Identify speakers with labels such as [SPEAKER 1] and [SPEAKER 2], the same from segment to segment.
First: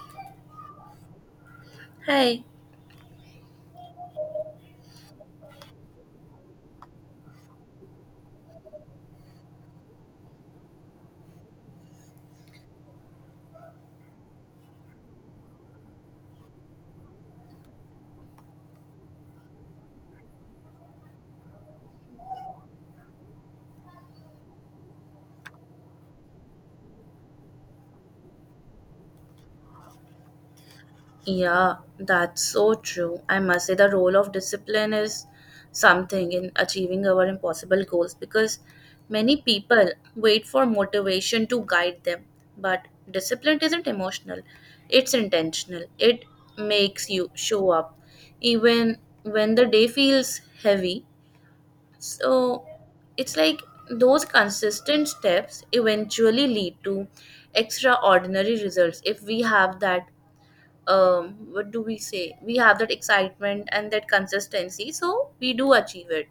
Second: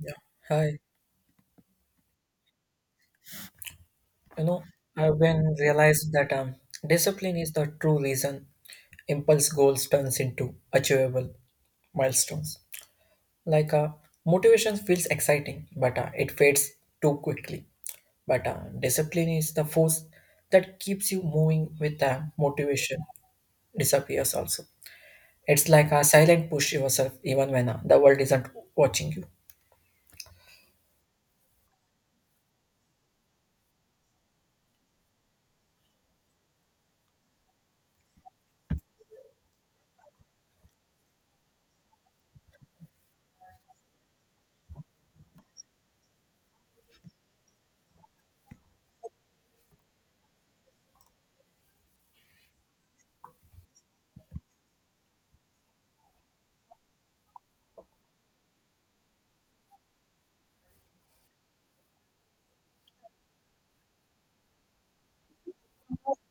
[SPEAKER 1] Yeah. Hi.
[SPEAKER 2] Hey,
[SPEAKER 1] You know, I've been realized that discipline is the true reason impulse goals turns into achievable milestones. Like uh, motivation feels exciting, but it fades too quickly. But discipline is the force that keeps you moving with motivation disappears also. It's like a silent push yourself even when the world isn't watching you.
[SPEAKER 2] yeah, that's so true. I must say the role of discipline is something in achieving our impossible goals because many people wait for motivation to guide them, but discipline isn't emotional, it's intentional. It makes you show up even when the day feels heavy. So it's like those consistent steps eventually lead to extraordinary results if we have that what do we say, we have that excitement and that consistency, so we do achieve it.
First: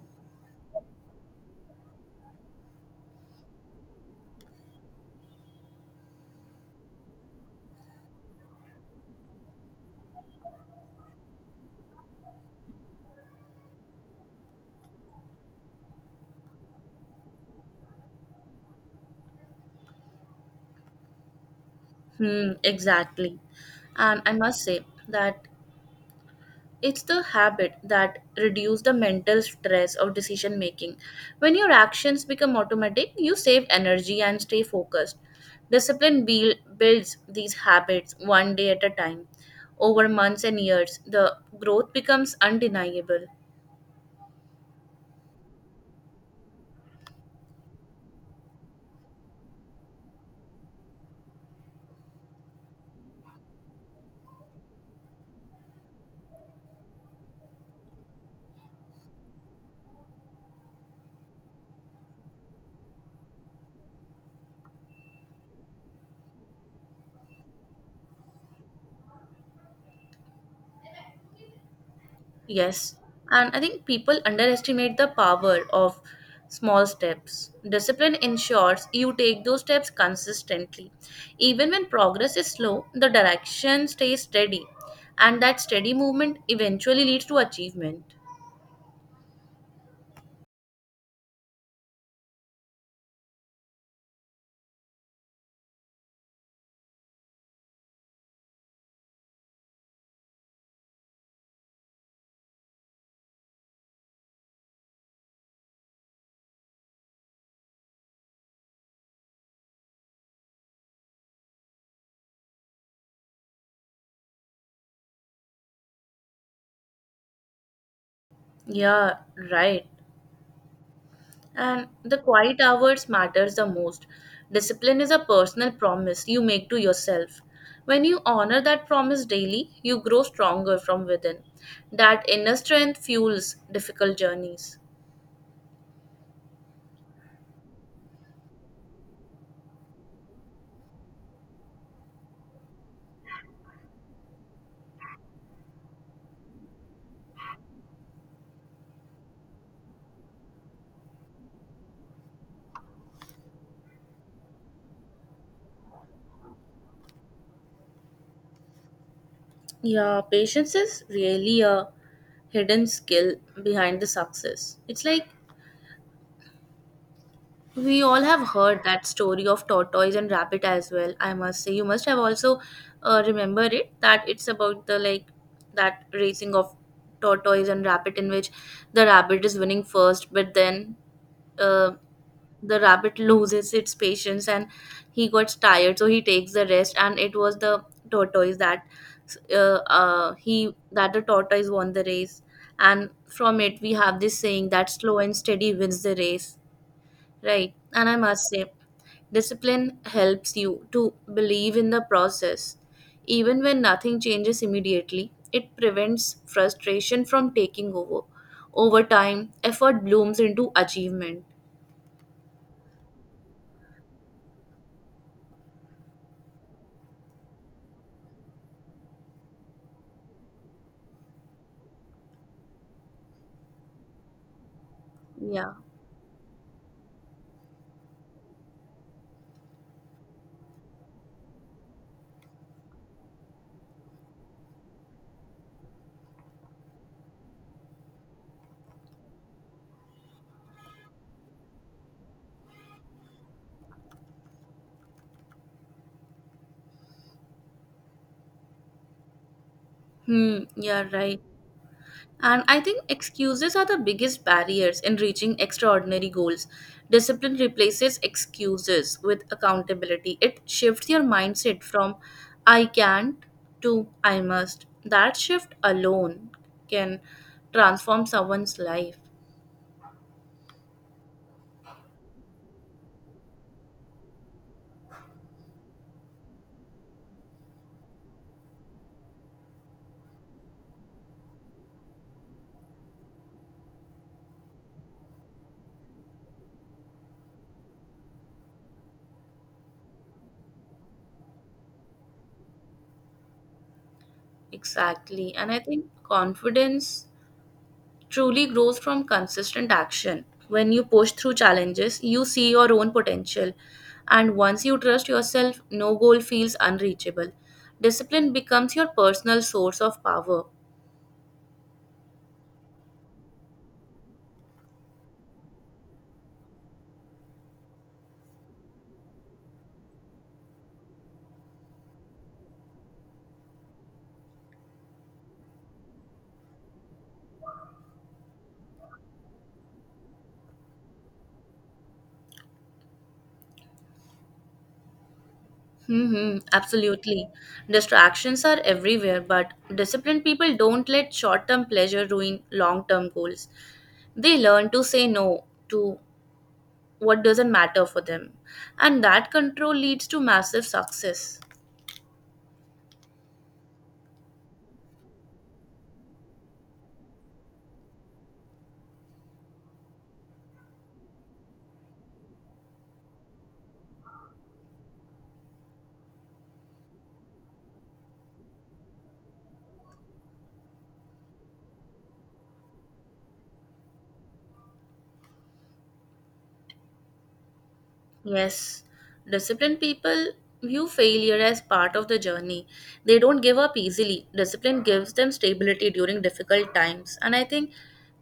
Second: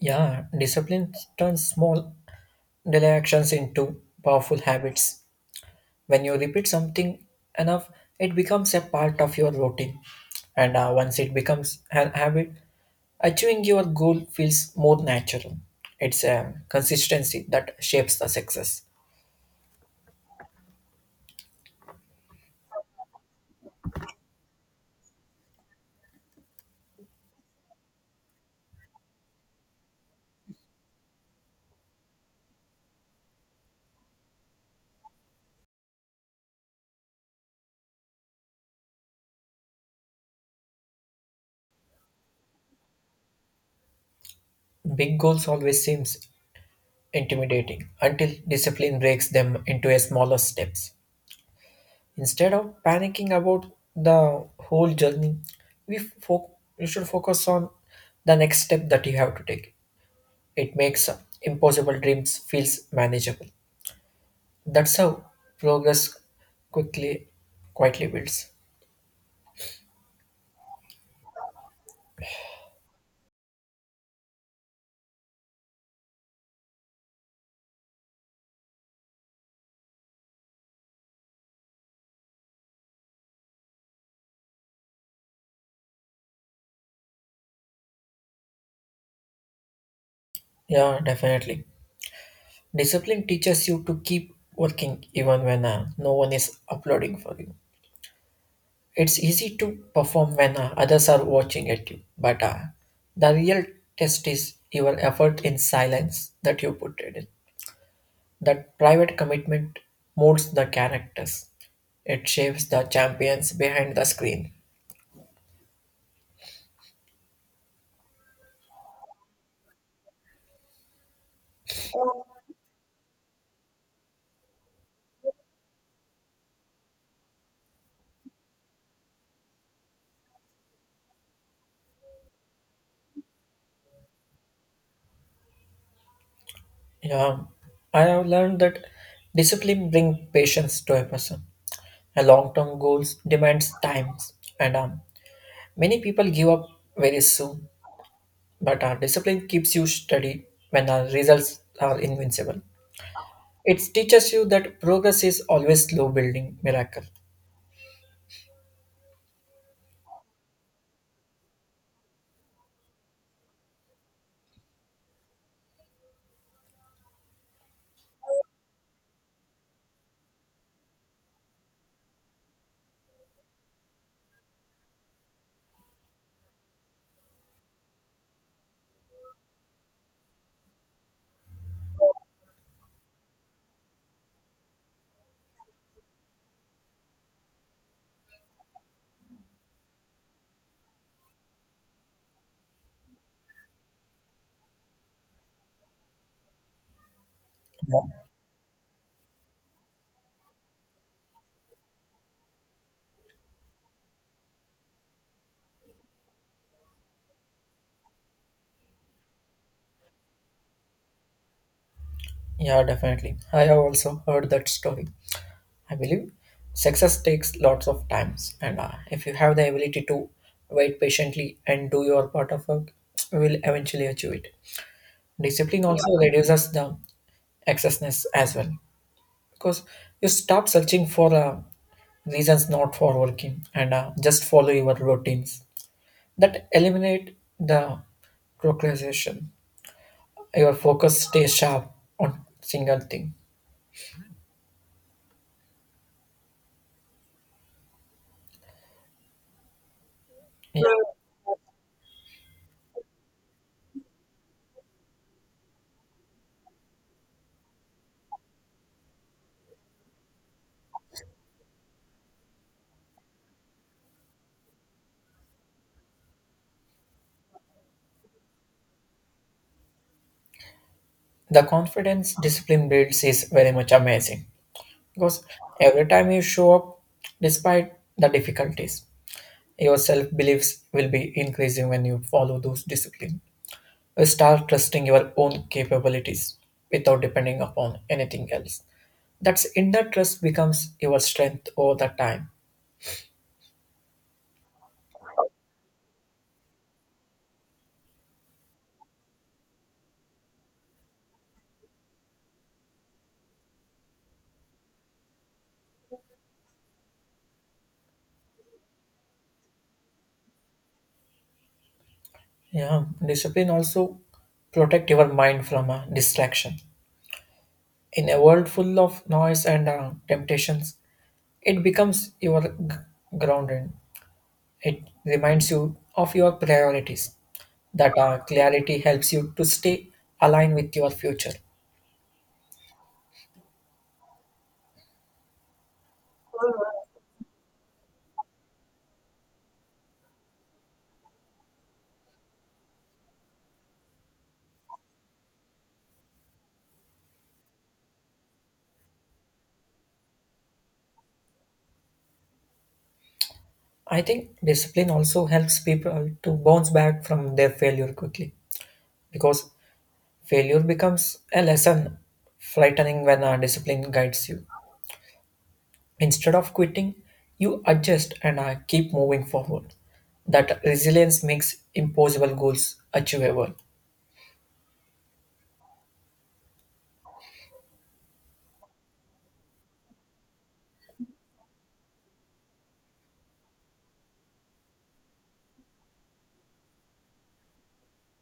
[SPEAKER 1] Yeah, discipline turns small daily actions into powerful habits. When you repeat something enough, it becomes a part of your routine. And once it becomes an habit, achieving your goal feels more natural. It's a consistency that shapes the success.
[SPEAKER 2] Hmm, exactly. And I must say that it's the habit that reduce the mental stress of decision making. When your actions become automatic, you save energy and stay focused. Discipline builds these habits one day at a time. Over months and years, the growth becomes undeniable.
[SPEAKER 1] Big goals always seems intimidating until discipline breaks them into a smaller steps. Instead of panicking about the whole journey, we fo- you should focus on the next step that you have to take. It makes impossible dreams feels manageable. That's how progress quickly, quietly builds.
[SPEAKER 2] Yes, and I think people underestimate the power of small steps. Discipline ensures you take those steps consistently. Even when progress is slow, the direction stays steady, and that steady movement eventually leads to achievement.
[SPEAKER 1] Yeah, definitely. Discipline teaches you to keep working even when no one is applauding for you. It's easy to perform when others are watching at you, but the real test is your effort in silence that you put it in. That private commitment molds the characters. It shapes the champions behind the screen.
[SPEAKER 2] Yeah, right. And the quiet hours matters the most. Discipline is a personal promise you make to yourself. When you honor that promise daily, you grow stronger from within. That inner strength fuels difficult journeys.
[SPEAKER 1] Yeah, I have learned that discipline brings patience to a person. A long-term goals demands time, and many people give up very soon. But discipline keeps you steady when the results are invincible. It teaches you that progress is always slow building miracle.
[SPEAKER 2] Yeah, patience is really a hidden skill behind the success. It's like we all have heard that story of tortoise and rabbit as well. I must say, you must have also remember it, that it's about the, like, that racing of tortoise and rabbit in which the rabbit is winning first, but then uh, the rabbit loses its patience and he gets tired, so he takes the rest. And it was the tortoise that he that the tortoise won the race, and from it we have this saying that slow and steady wins the race, right?
[SPEAKER 1] Yeah,
[SPEAKER 2] And I must say discipline helps you to believe in the process. Even when nothing changes immediately, it prevents frustration from taking over. Over time, effort blooms into achievement.
[SPEAKER 1] yeah, definitely. I have also heard that story. I believe success takes lots of times, and if you have the ability to wait patiently and do your part of work, you will eventually achieve it.
[SPEAKER 2] Yeah.
[SPEAKER 1] Discipline, yeah, also, yeah, reduces the excessiveness as well because you stop searching for reasons not for working and just follow your routines that eliminate the procrastination. Your focus stays sharp on single thing.
[SPEAKER 2] Hmm,
[SPEAKER 1] Yeah,
[SPEAKER 2] yeah, right. And I think excuses are the biggest barriers in reaching extraordinary goals. Discipline replaces excuses with accountability. It shifts your mindset from I can't to I must. That shift alone can transform someone's life.
[SPEAKER 1] the confidence discipline builds is very much amazing. Because every time you show up, despite the difficulties, your self beliefs will be increasing when you follow those disciplines. You start trusting your own capabilities without depending upon anything else. That's inner trust becomes your strength over the time.
[SPEAKER 2] Exactly. And I think confidence truly grows from consistent action. When you push through challenges, you see your own potential. And once you trust yourself, no goal feels unreachable. Discipline becomes your personal source of power.
[SPEAKER 1] Yeah, discipline also protect your mind from a distraction. In a world full of noise and temptations, it becomes your grounding. It reminds you of your priorities. That clarity helps you to stay aligned with your future.
[SPEAKER 2] Hmm, absolutely. Distractions are everywhere, but disciplined people don't let short term pleasure ruin long term goals. They learn to say no to what doesn't matter for them, and that control leads to massive success.
[SPEAKER 1] I think discipline also helps people to bounce back from their failure quickly because failure becomes a lesson frightening when discipline guides you. Instead of quitting, you adjust and keep moving forward. That resilience makes impossible goals achievable.
[SPEAKER 2] Yes, disciplined people view failure as part of the journey. They don't give up easily. Discipline gives them stability during difficult times, and I think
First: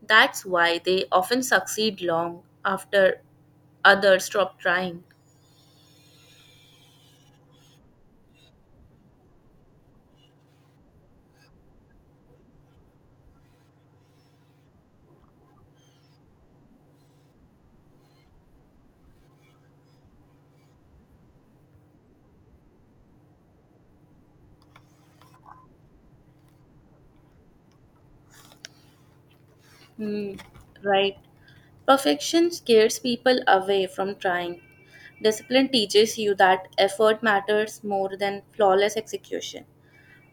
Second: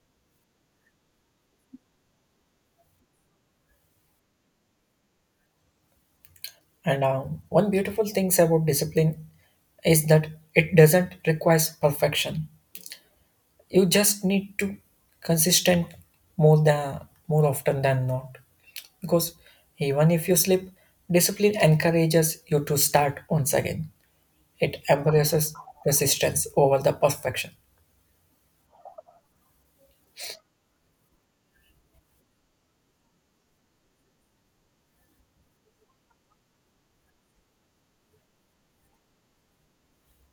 [SPEAKER 2] that's why they often succeed long after others stop trying.
[SPEAKER 1] And one beautiful thing about discipline is that it doesn't require perfection. You just need to consistent more than more often than not. Because even if you slip, discipline encourages you to start once again. It embraces persistence over the perfection.
[SPEAKER 2] Hmm, right. Perfection scares people away from trying. Discipline teaches you that effort matters more than flawless execution.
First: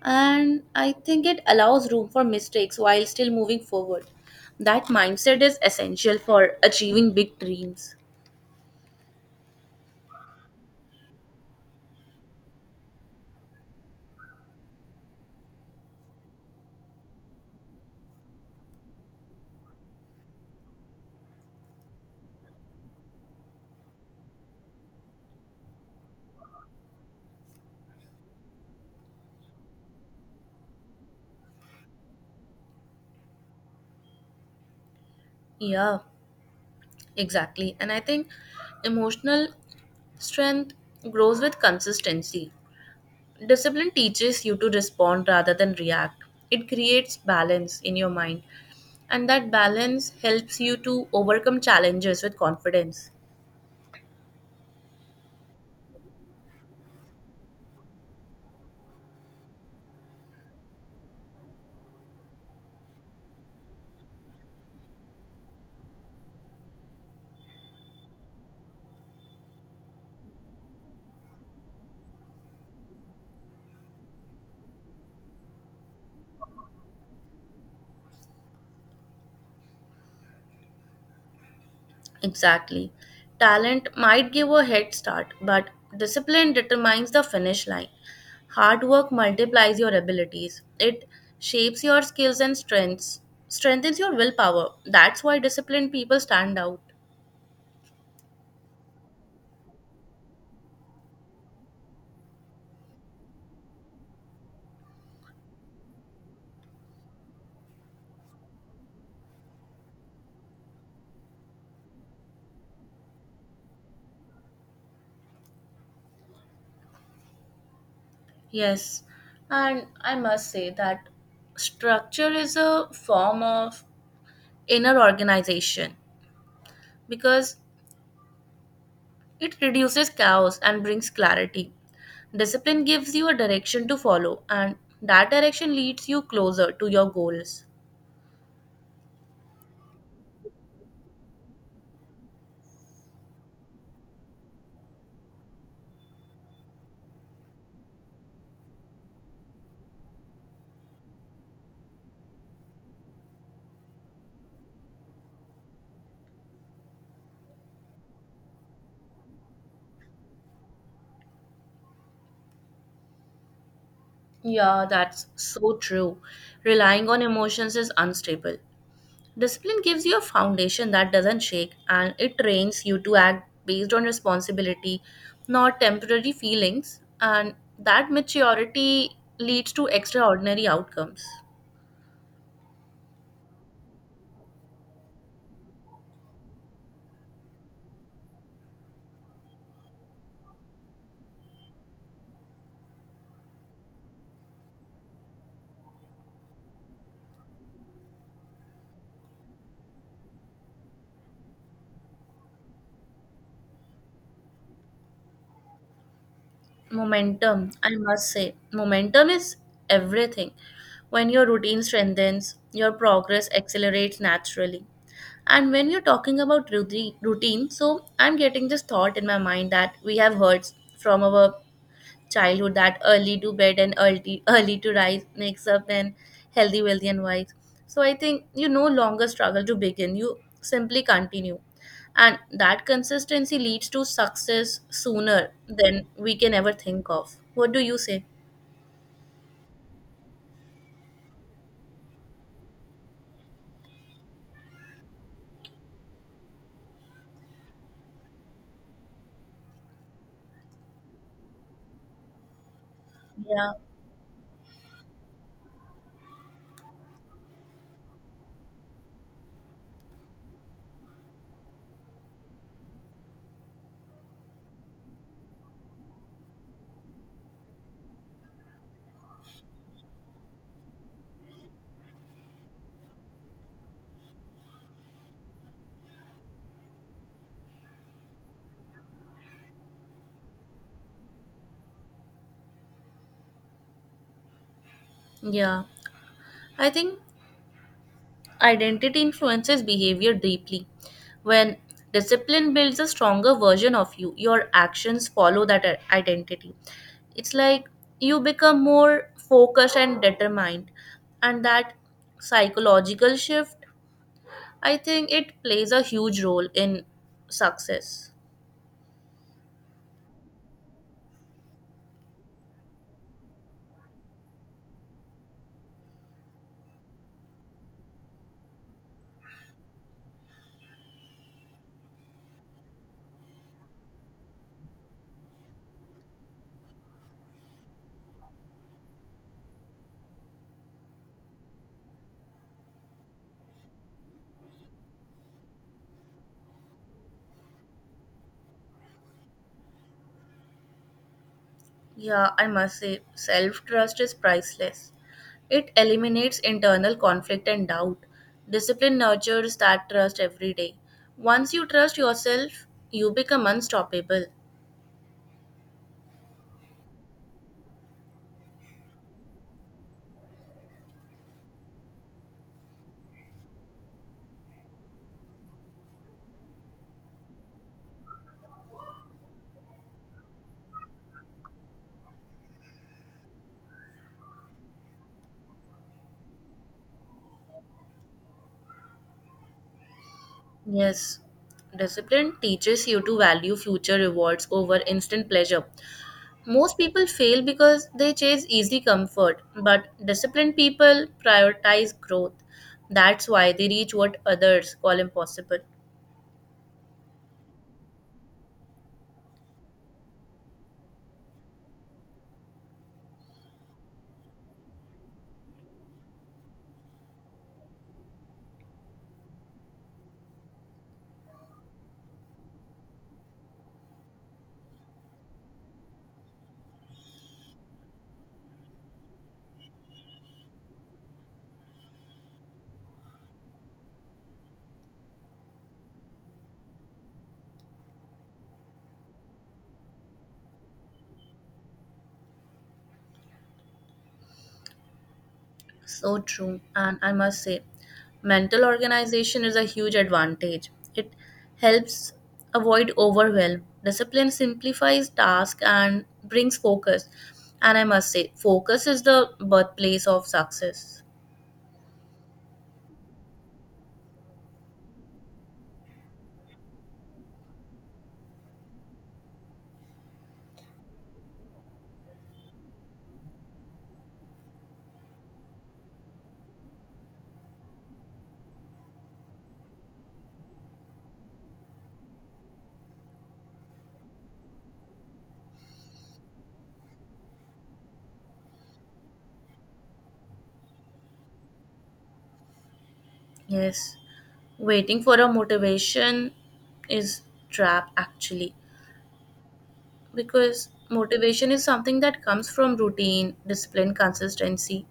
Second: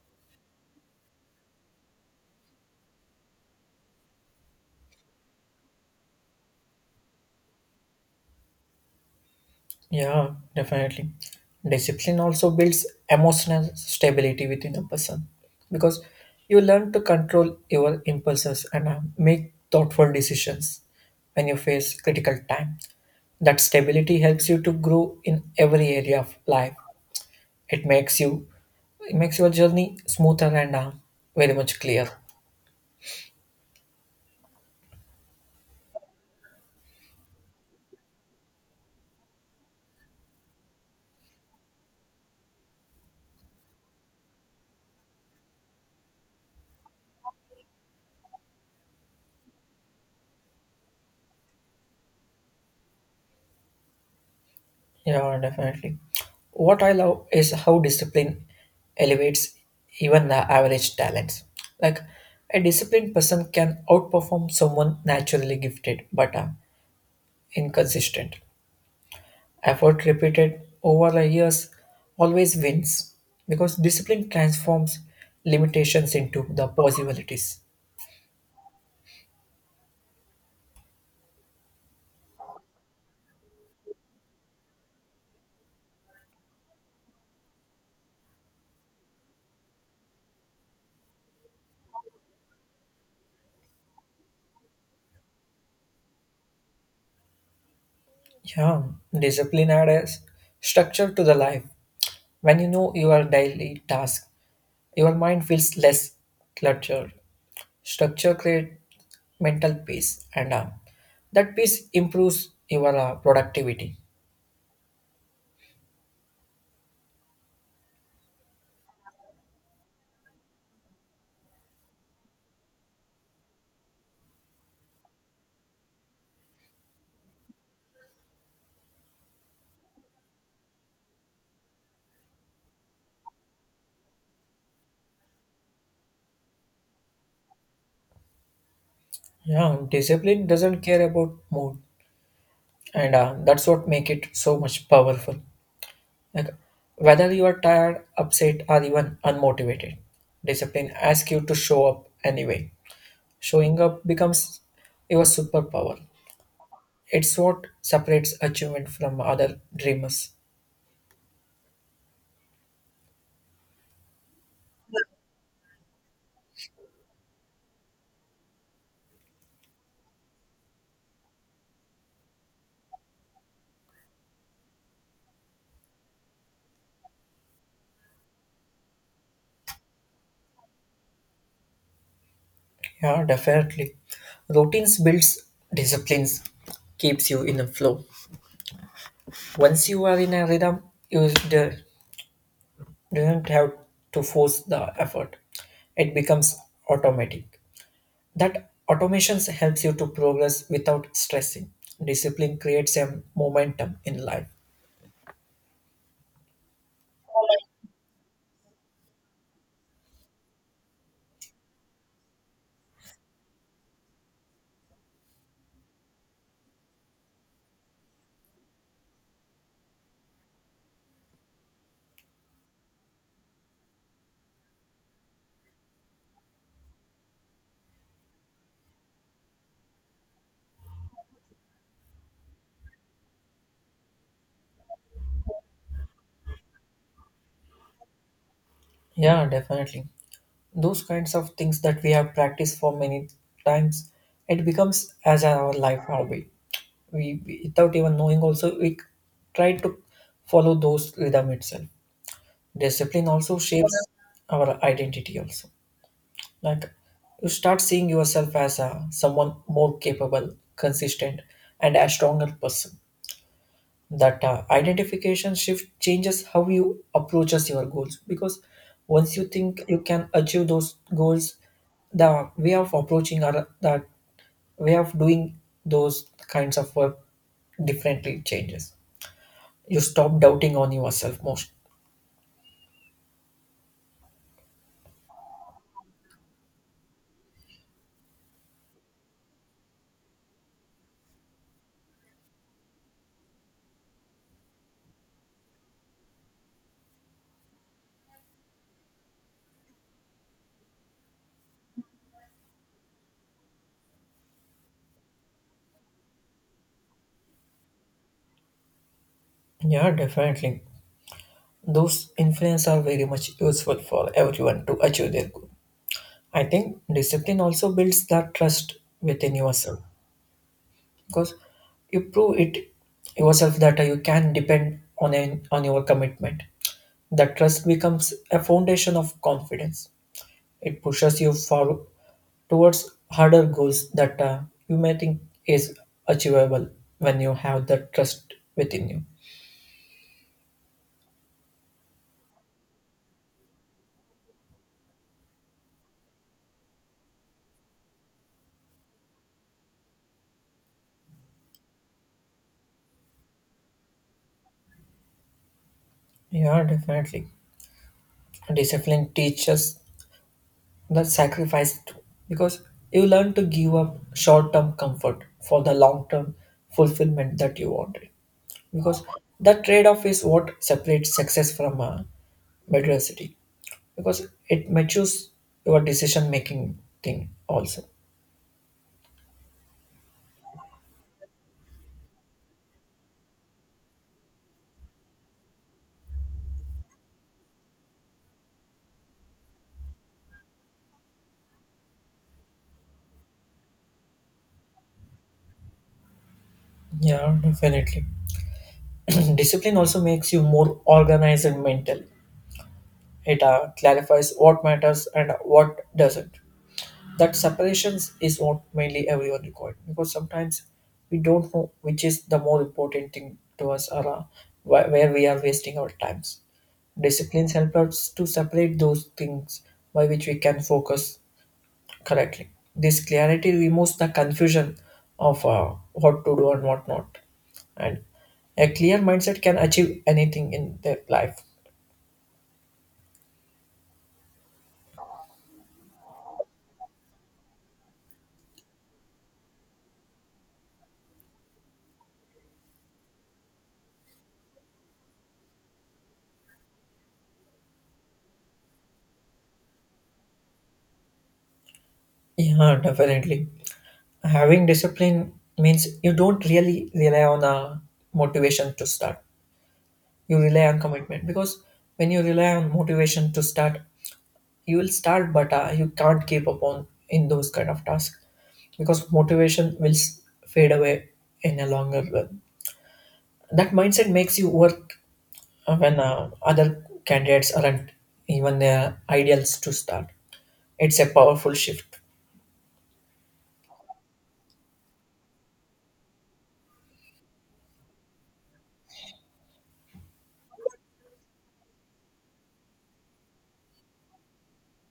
[SPEAKER 2] And I think it allows room for mistakes while still moving forward. That mindset is essential for achieving big dreams.
[SPEAKER 1] Yeah, definitely. Discipline also builds emotional stability within a person because you learn to control your impulses and make thoughtful decisions when you face critical time. That stability helps you to grow in every area of life. It makes you it makes your journey smoother and very much clear.
[SPEAKER 2] Yeah, exactly. And I think emotional strength grows with consistency. Discipline teaches you to respond rather than react, it creates balance in your mind, and that balance helps you to overcome challenges with confidence.
[SPEAKER 1] Yeah, definitely. What I love is how discipline elevates even the average talents. Like, a disciplined person can outperform someone naturally gifted but inconsistent. Effort repeated over the years always wins because discipline transforms limitations into the possibilities.
[SPEAKER 2] Exactly. Talent might give a head start, but discipline determines the finish line. Hard work multiplies your abilities. It shapes your skills and strengths, strengthens your willpower. That's why disciplined people stand out.
[SPEAKER 1] Yeah, discipline adds structure to the life. When you know your daily task, your mind feels less cluttered. Structure creates mental peace, and that peace improves your productivity.
[SPEAKER 2] Yes, and I must say that structure is a form of inner organization because it reduces chaos and brings clarity. Discipline gives you a direction to follow, and that direction leads you closer to your goals.
[SPEAKER 1] Yeah, discipline doesn't care about mood, and that's what make it so much powerful. Like, whether you are tired, upset, or even unmotivated, discipline asks you to show up anyway. Showing up becomes your superpower. It's what separates achievement from other dreamers.
[SPEAKER 2] Yeah, that's so true. Relying on emotions is unstable. Discipline gives you a foundation that doesn't shake, and it trains you to act based on responsibility, not temporary feelings, and that maturity leads to extraordinary outcomes.
[SPEAKER 1] Yeah, definitely. Routines builds disciplines, keeps you in a flow. Once you are in a rhythm, you d- don't have to force the effort. It becomes automatic. That automation helps you to progress without stressing. Discipline creates a momentum in life.
[SPEAKER 2] Momentum, I must say, momentum is everything. When your routine strengthens, your progress accelerates naturally. And when you're talking about routine, so I'm getting this thought in my mind that we have heard from our childhood that early to bed and early to rise makes up and healthy wealthy and wise, so I think you no longer struggle to begin, you simply continue, and that consistency leads to success sooner than we can ever think of. What do you say?
[SPEAKER 1] Yeah, definitely. Those kinds of things that we have practiced for many times, it becomes as our life hobby. We without even knowing also we try to follow those rhythm itself. Discipline also
[SPEAKER 2] Yeah.
[SPEAKER 1] shapes our identity also. Like, you start seeing yourself as a someone more capable, consistent, and a stronger person. That identification shift changes how you approaches your goals, because once you think you can achieve those goals, the way of approaching or the way of doing those kinds of work differently changes. You stop doubting on yourself most.
[SPEAKER 2] yeah I think identity influences behavior deeply. When discipline builds a stronger version of you, your actions follow that identity. It's like you become more focused and determined, and that psychological shift, I think it plays a huge role in success.
[SPEAKER 1] Yeah, definitely. Those influence are very much useful for everyone to achieve their goal. I think discipline also builds that trust within yourself, because you prove it yourself that you can depend on on your commitment. That trust becomes a foundation of confidence. It pushes you forward towards harder goals that you may think is achievable when you have the trust within you.
[SPEAKER 2] Yeah, I must say self trust is priceless. It eliminates internal conflict and doubt. Discipline nurtures that trust every day. Once you trust yourself, you become unstoppable.
[SPEAKER 1] Yeah, definitely. Discipline teaches the sacrifice too, because you learn to give up short-term comfort for the long-term fulfillment that you wanted, because that trade-off is what separates success from mediocrity, because it matures your decision making thing also.
[SPEAKER 2] Yes, discipline teaches you to value future rewards over instant pleasure. Most people fail because they chase easy comfort, but disciplined people prioritize growth. That's why they reach what others call impossible.
[SPEAKER 1] Yeah, definitely. Discipline also makes you more organized mentally. It clarifies what matters and what doesn't. That separations is what mainly everyone required, because sometimes we don't know which is the more important thing to us or where we are wasting our times. Disciplines help us to separate those things by which we can focus correctly. This clarity removes the confusion of what to do and what not. And a clear mindset can achieve anything in their life.
[SPEAKER 2] So true, and I must say, mental organization is a huge advantage. It helps avoid overwhelm. Discipline simplifies tasks and brings focus. And I must say, focus is the birthplace of success.
[SPEAKER 1] Yeah, definitely. Having discipline means you don't really rely on a motivation to start. You rely on commitment, because when you rely on motivation to start, you will start but you can't keep up on in those kind of tasks, because fade away in a longer run. That mindset makes you work when other candidates aren't even their ideals to start. It's a powerful shift.
[SPEAKER 2] Yes, waiting for a motivation is trap actually, because motivation is something that comes from routine, discipline, consistency,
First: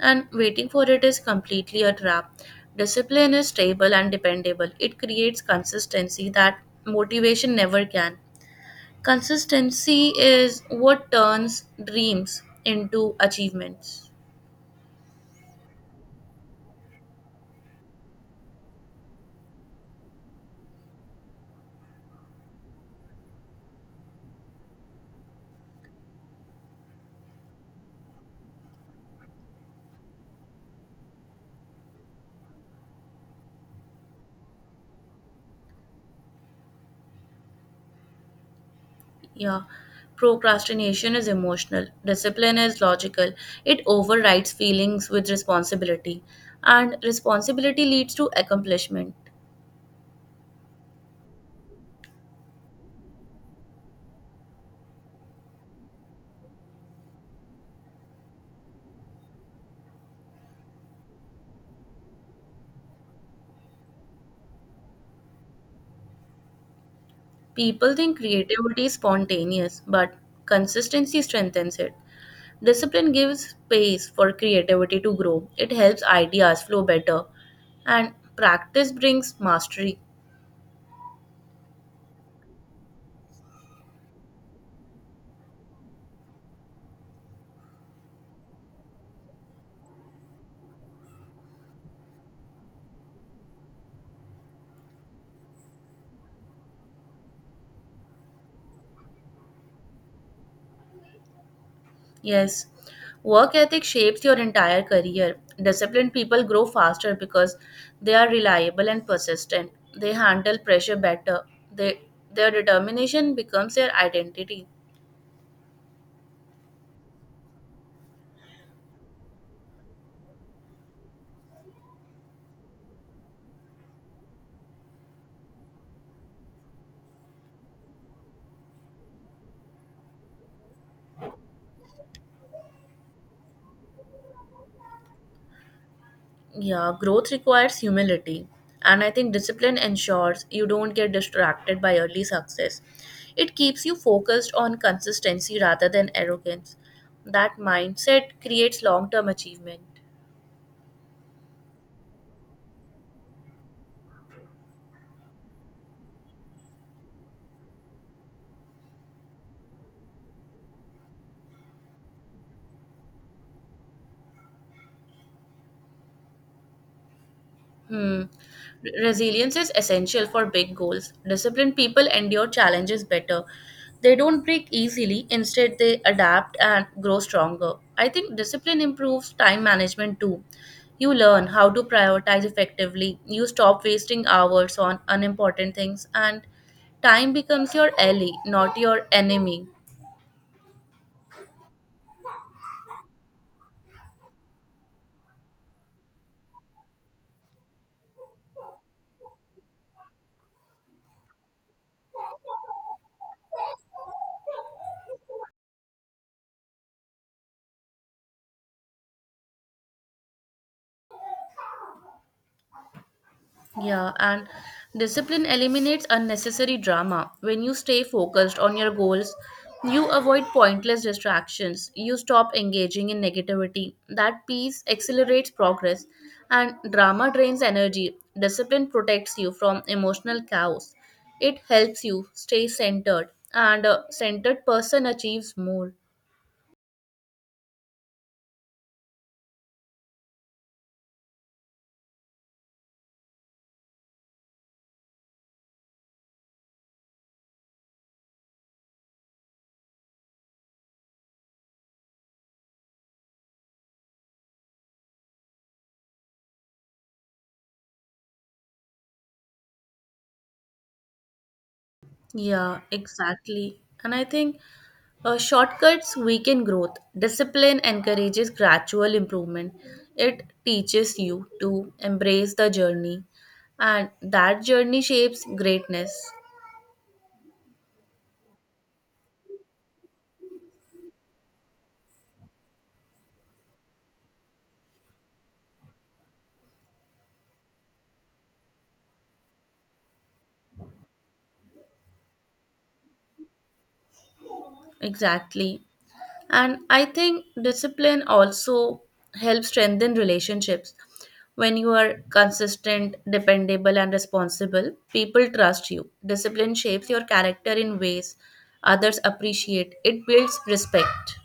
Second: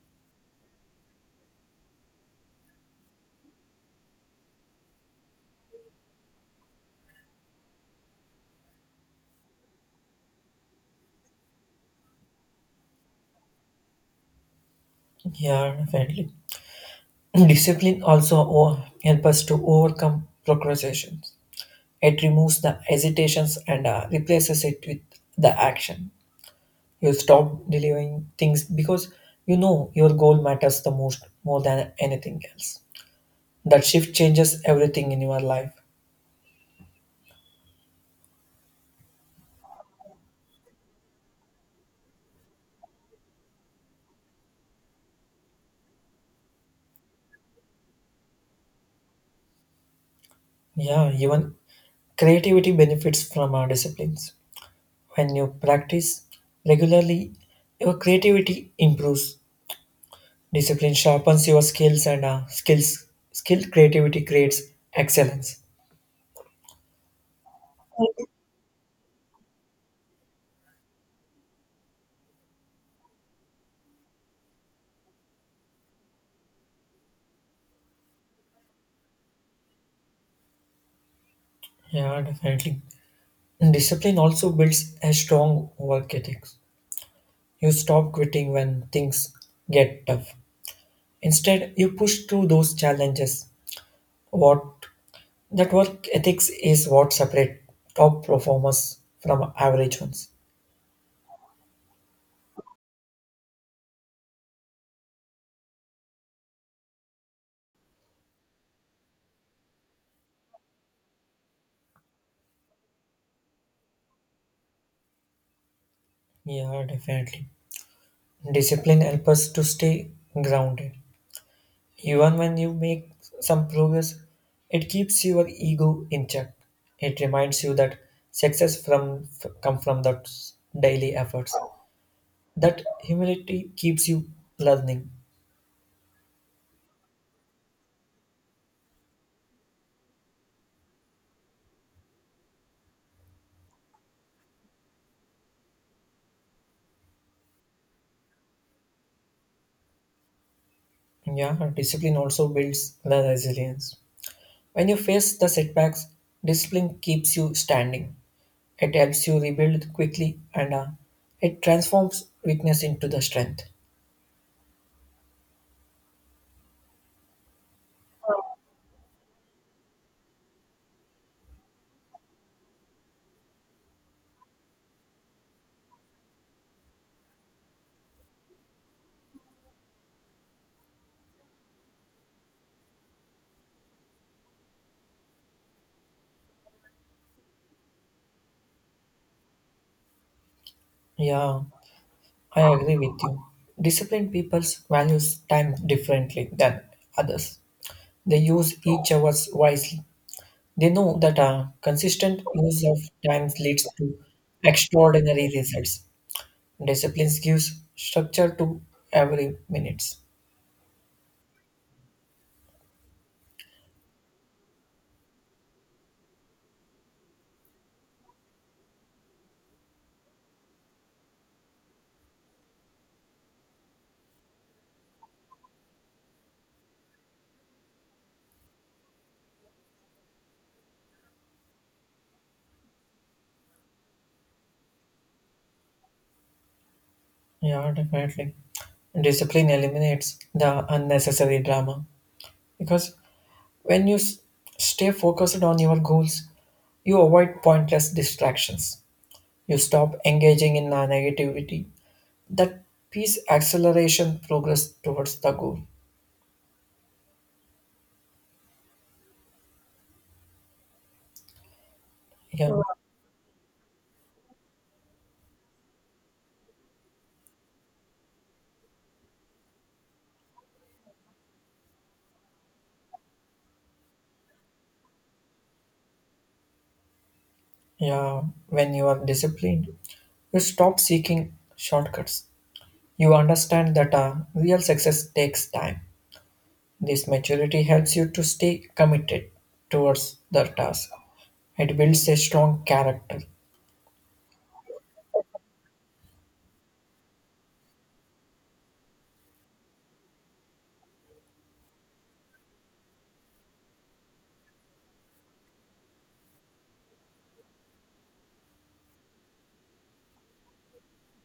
[SPEAKER 2] and waiting for it is completely a trap. Discipline is stable and dependable. It creates consistency that motivation never can. Consistency is what turns dreams into achievements.
[SPEAKER 1] Yeah, definitely. Discipline also help us to overcome procrastinations. It removes the hesitations and replaces it with the action. You stop delaying things because you know your goal matters the most more than anything else. That shift changes everything in your life.
[SPEAKER 2] Yeah, procrastination is emotional, discipline is logical. It overrides feelings with responsibility, and responsibility leads to accomplishment.
[SPEAKER 1] Yeah, even creativity benefits from our disciplines. When you practice regularly, your creativity improves. Discipline sharpens your skills, and skill creativity creates excellence.
[SPEAKER 2] People think creativity is spontaneous, but consistency strengthens it. Discipline gives space for creativity to grow, it helps ideas flow better, and practice brings mastery.
[SPEAKER 1] Yeah, definitely. And discipline also builds a strong work ethic. You stop quitting when things get tough. Instead, you push through those challenges. What That work ethics is what separate top performers from average ones.
[SPEAKER 2] Yes, work ethic shapes your entire career. Disciplined people grow faster because they are reliable and persistent. They handle pressure better. They, their determination becomes their identity.
[SPEAKER 1] Yeah, definitely. Discipline helps us to stay grounded. Even when you make some progress, it keeps your ego in check. It reminds you that come from that daily efforts. That humility keeps you learning.
[SPEAKER 2] Yeah, growth requires humility. And I think discipline ensures you don't get distracted by early success. It keeps you focused on consistency rather than arrogance. That mindset creates long term achievement.
[SPEAKER 1] Yeah, and discipline also builds the resilience. When you face the setbacks, discipline keeps you standing. It helps you rebuild quickly and it transforms weakness into the strength.
[SPEAKER 2] Hmm. Resilience is essential for big goals. Disciplined people endure challenges better. They don't break easily, instead, they adapt and grow stronger. I think discipline improves time management too. You learn how to prioritize effectively, you stop wasting hours on unimportant things, and time becomes your ally, not your enemy.
[SPEAKER 1] Yeah, I agree with you. Disciplined people values time differently than others. They use each hours wisely. They know that a consistent use of time leads to extraordinary results. Discipline gives structure to every minutes.
[SPEAKER 2] Yeah, and discipline eliminates unnecessary drama. When you stay focused on your goals, you avoid pointless distractions. You stop engaging in negativity. That peace accelerates progress, and drama drains energy. Discipline protects you from emotional chaos. It helps you stay centered, and a centered person achieves more.
[SPEAKER 1] Yeah, definitely. Discipline eliminates the unnecessary drama because when stay focused on your goals, you avoid pointless distractions. You stop engaging in negativity. That piece acceleration progress towards the goal. yeah
[SPEAKER 2] Yeah, exactly. And I think shortcuts weaken growth. Discipline encourages gradual improvement. It teaches you to embrace the journey, and that journey shapes greatness.
[SPEAKER 1] yeah, when you are disciplined, you stop seeking shortcuts. You understand that real success takes time. This maturity helps you to stay committed towards the task. It builds a strong character.
[SPEAKER 2] Exactly. And I think discipline also helps strengthen relationships. When you are consistent, dependable, and responsible, people trust you. Discipline shapes your character in ways others appreciate, it builds respect.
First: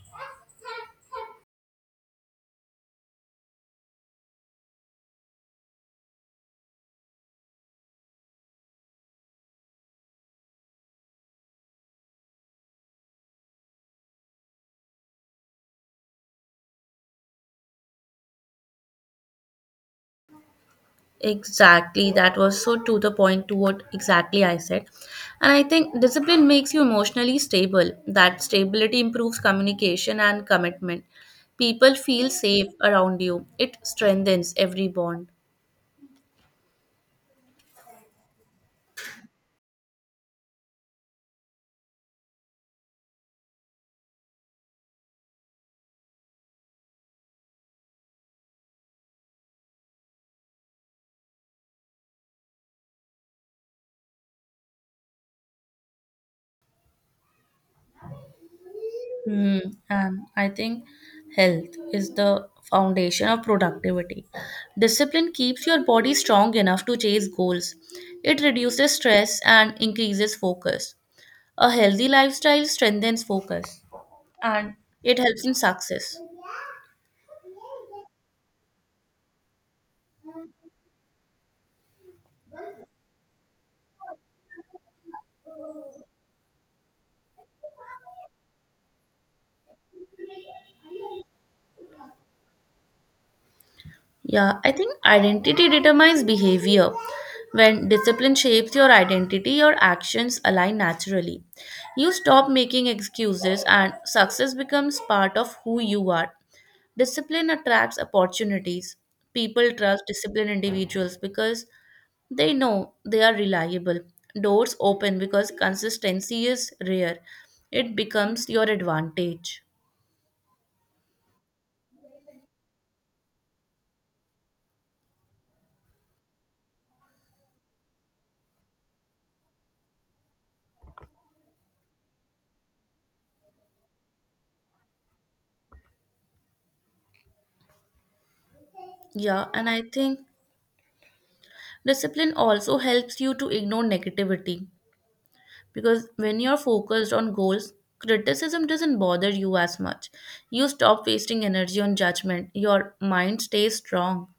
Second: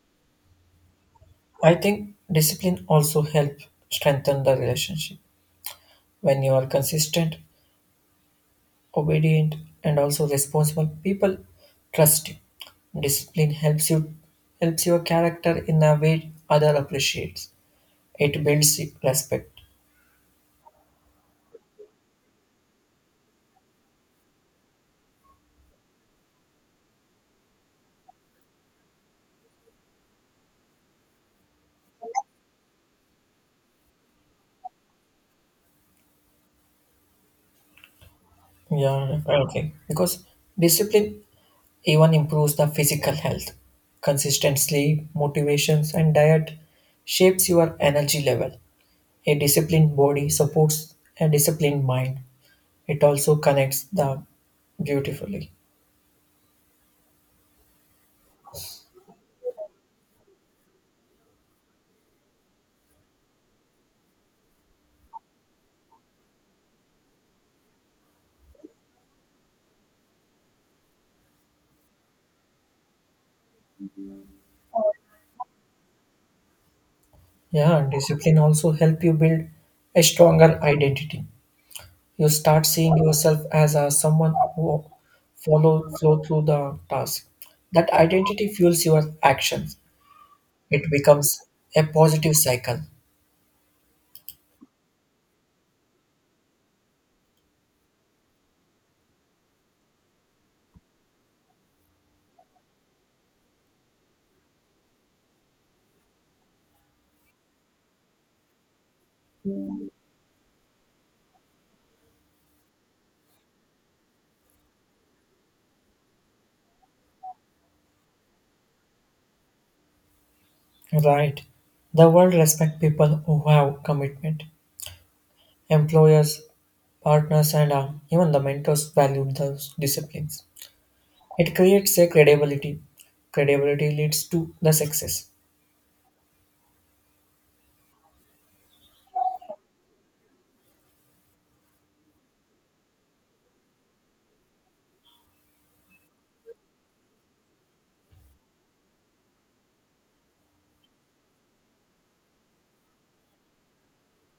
[SPEAKER 1] I think discipline also helps strengthen the relationship. When you are consistent, obedient, and also responsible, people trust you. Discipline helps your character in a way other appreciates. It builds respect.
[SPEAKER 2] Exactly, that was so to the point to what exactly I said. And I think discipline makes you emotionally stable. That stability improves communication and commitment. People feel safe around you, it strengthens every bond.
[SPEAKER 1] Yeah, definitely. Because discipline even improves the physical health. Consistent sleep, motivations, and diet shapes your energy level. A disciplined body supports a disciplined mind. It also connects the beautifully.
[SPEAKER 2] Hmm, and I think health is the foundation of productivity. Discipline keeps your body strong enough to chase goals. It reduces stress and increases focus. A healthy lifestyle strengthens focus, and it helps in success.
[SPEAKER 1] Yeah, and discipline also help you build a stronger identity. You start seeing yourself as a someone who follow flow through the task. That identity fuels your actions. It becomes a positive cycle.
[SPEAKER 2] Yeah, I think identity determines behavior. When discipline shapes your identity, your actions align naturally. You stop making excuses and success becomes part of who you are. Discipline attracts opportunities. People trust disciplined individuals because they know they are reliable. Doors open because consistency is rare. It becomes your advantage.
[SPEAKER 1] Right. The world respect people who have commitment. Employers, partners, and even the mentors value those disciplines. It creates a credibility. Credibility leads to the success.
[SPEAKER 2] Yeah, and I think discipline also helps you to ignore negativity because when you're focused on goals, criticism doesn't bother you as much. You stop wasting energy on judgment. Your mind stays strong.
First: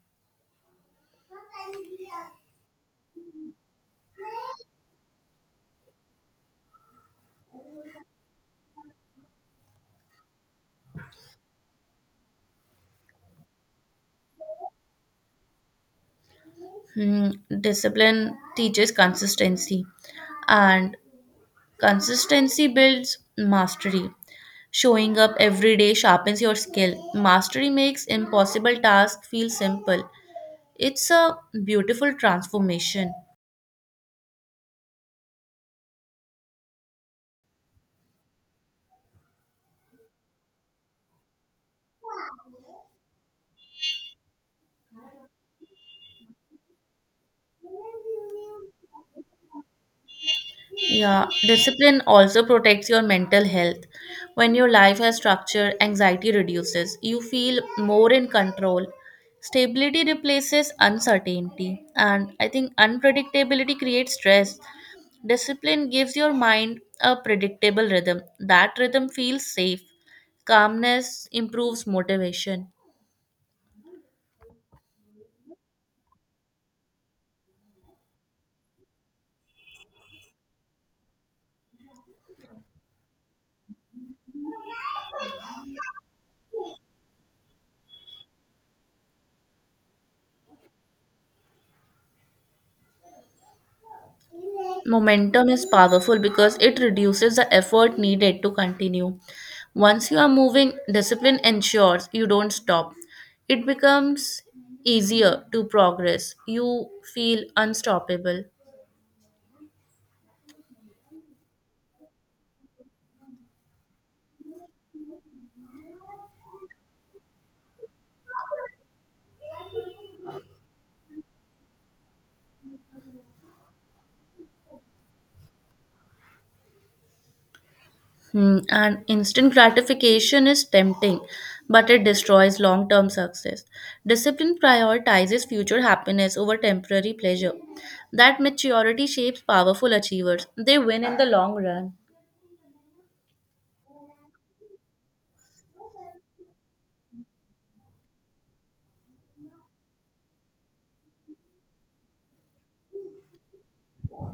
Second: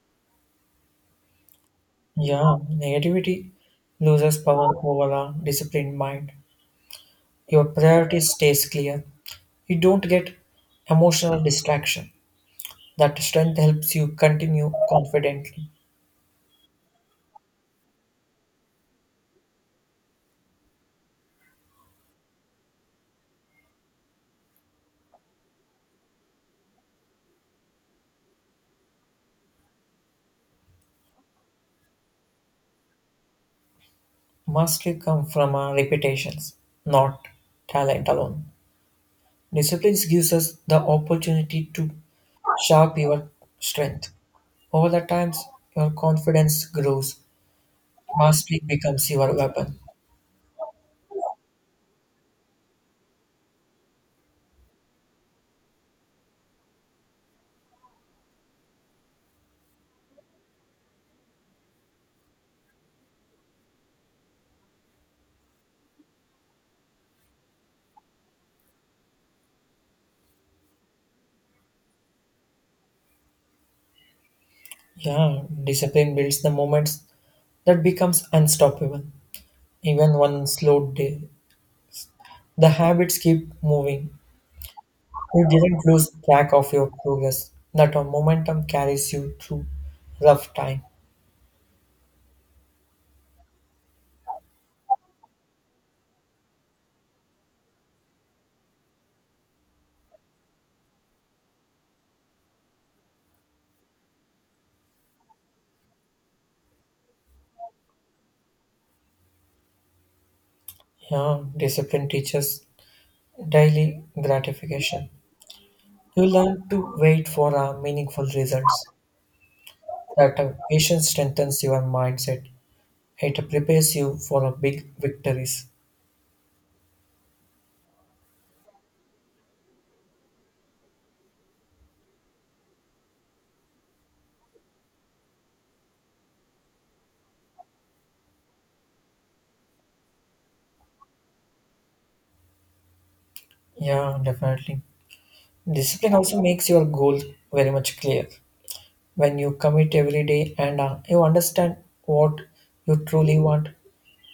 [SPEAKER 1] Yeah, negativity loses power over a disciplined mind. Your priorities stays clear. You don't get emotional distraction. That strength helps you continue confidently.
[SPEAKER 2] Hmm, discipline teaches consistency, and consistency builds mastery. Showing up every day sharpens your skill. Mastery makes impossible tasks feel simple. It's a beautiful transformation.
[SPEAKER 1] Mastery comes from our repetitions, not talent alone. Discipline gives us the opportunity to sharp your strength. Over the times, your confidence grows. Mastery becomes your weapon.
[SPEAKER 2] Yeah, discipline also protects your mental health. When your life has structure, anxiety reduces. You feel more in control. Stability replaces uncertainty. And I think unpredictability creates stress. Discipline gives your mind a predictable rhythm. That rhythm feels safe. Calmness improves motivation.
[SPEAKER 1] Yeah, discipline builds the moments that becomes unstoppable. Even one slow day, the habits keep moving. You didn't lose track of your progress. That a momentum carries you through rough time.
[SPEAKER 2] Momentum is powerful because it reduces the effort needed to continue. Once you are moving, discipline ensures you don't stop. It becomes easier to progress. You feel unstoppable.
[SPEAKER 1] Yeah, discipline teaches daily gratification. You learn to wait for meaningful results. That patience strengthens your mindset. It prepares you for big victories.
[SPEAKER 2] Hmm, and instant gratification is tempting, but it destroys long term success. Discipline prioritizes future happiness over temporary pleasure. That maturity shapes powerful achievers. They win in the long run.
[SPEAKER 1] Yeah, definitely. Discipline also makes your goal very much clear. When you commit every day and you understand what you truly want,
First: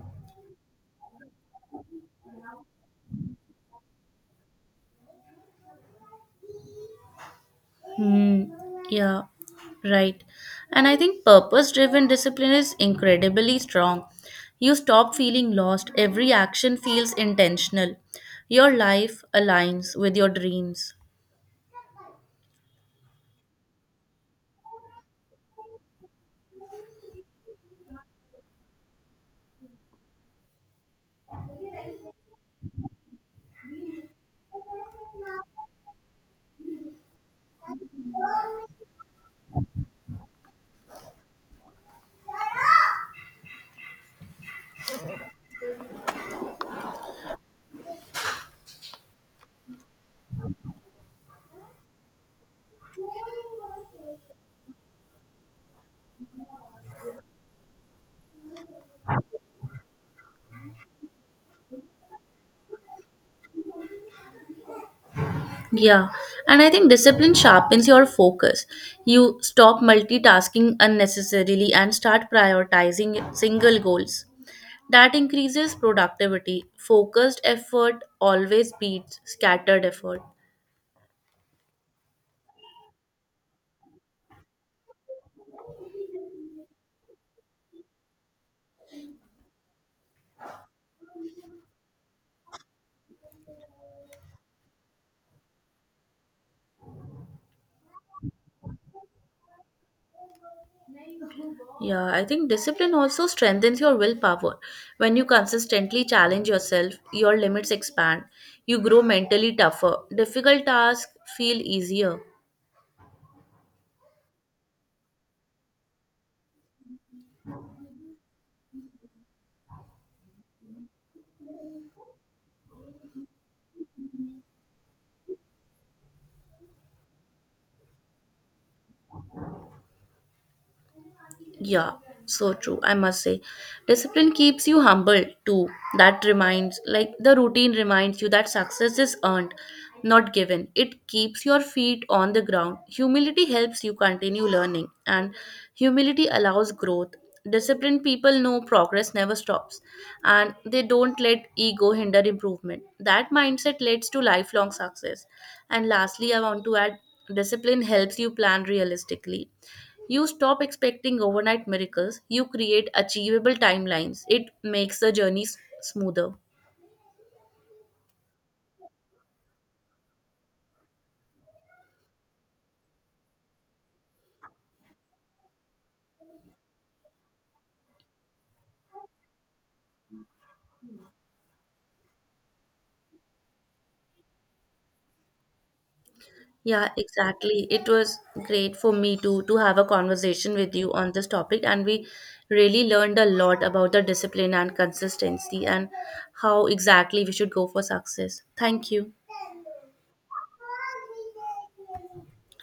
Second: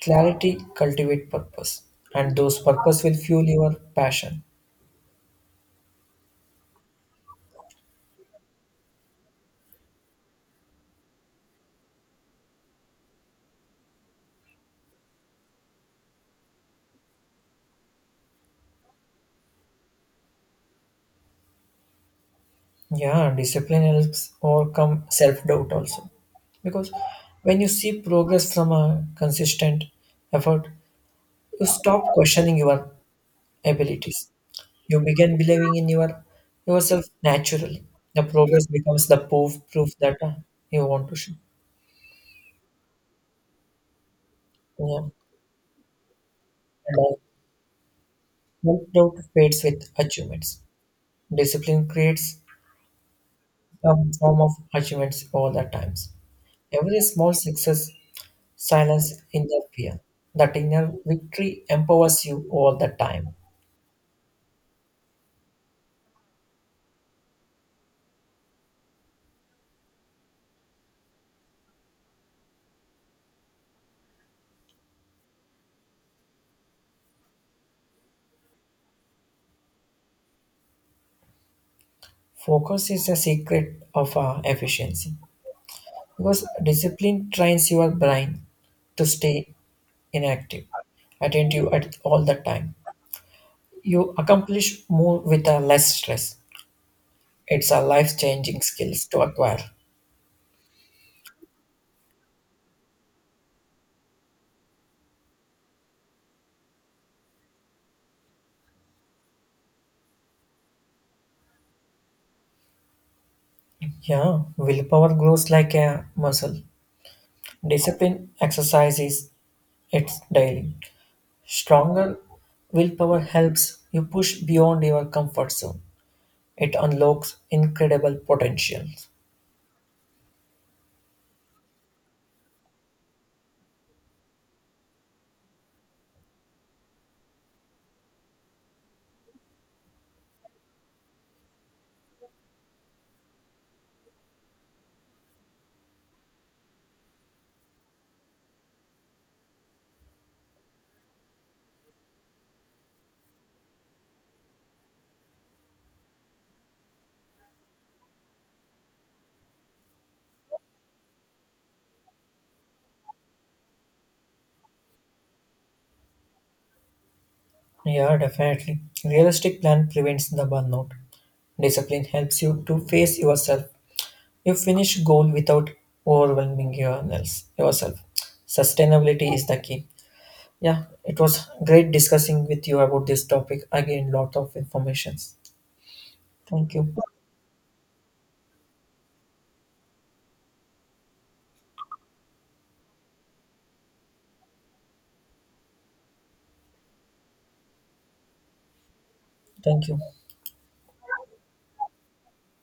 [SPEAKER 1] clarity cultivate purpose, and those purpose will fuel your passion.
[SPEAKER 2] Hmm, yeah, right. And I think purpose driven discipline is incredibly strong. You stop feeling lost, every action feels intentional. Your life aligns with your dreams.
[SPEAKER 1] Yeah, discipline helps overcome self doubt also, because when you see progress from a consistent effort, you stop questioning your abilities. You begin believing in yourself naturally. The progress becomes the proof that you want to show. Yeah. And, uh, Self-doubt fades with achievements. Discipline creates some form of achievements all the times. Every small success silences inner fear. That inner victory empowers you all the time.
[SPEAKER 2] Yeah, and I think discipline sharpens your focus. You stop multitasking unnecessarily and start prioritizing single goals. That increases productivity. Focused effort always beats scattered effort.
[SPEAKER 1] Focus is the secret of efficiency, because discipline trains your brain to stay inactive, attentive at all the time. You accomplish more with a less stress. It's a life-changing skills to acquire.
[SPEAKER 2] Yeah, I think discipline also strengthens your willpower. When you consistently challenge yourself, your limits expand. You grow mentally tougher. Difficult tasks feel easier.
[SPEAKER 1] Yeah, willpower grows like a muscle. Discipline exercises its daily. Stronger willpower helps you push beyond your comfort zone. It unlocks incredible potentials.
[SPEAKER 2] Yeah, so true. I must say, discipline keeps you humble too. That reminds, like, the routine reminds you that success is earned, not given. It keeps your feet on the ground. Humility helps you continue learning, and humility allows growth. Disciplined people know progress never stops, and they don't let ego hinder improvement. That mindset leads to lifelong success. And lastly, I want to add discipline helps you plan realistically. You stop expecting overnight miracles, you create achievable timelines. It makes the journey smoother.
[SPEAKER 1] Yeah, definitely. Realistic plan prevents the burnout. Discipline helps you to face yourself. You finish goal without yourself. Sustainability is the key. Yeah, it was great discussing with you about this topic. Again, lot of information. Thank
[SPEAKER 2] Yeah,
[SPEAKER 1] you.
[SPEAKER 2] exactly. It was great for me to have a conversation with you on this topic, and we really learned a lot about the discipline and consistency and how exactly we should go for success. Thank you.
[SPEAKER 1] Thank you.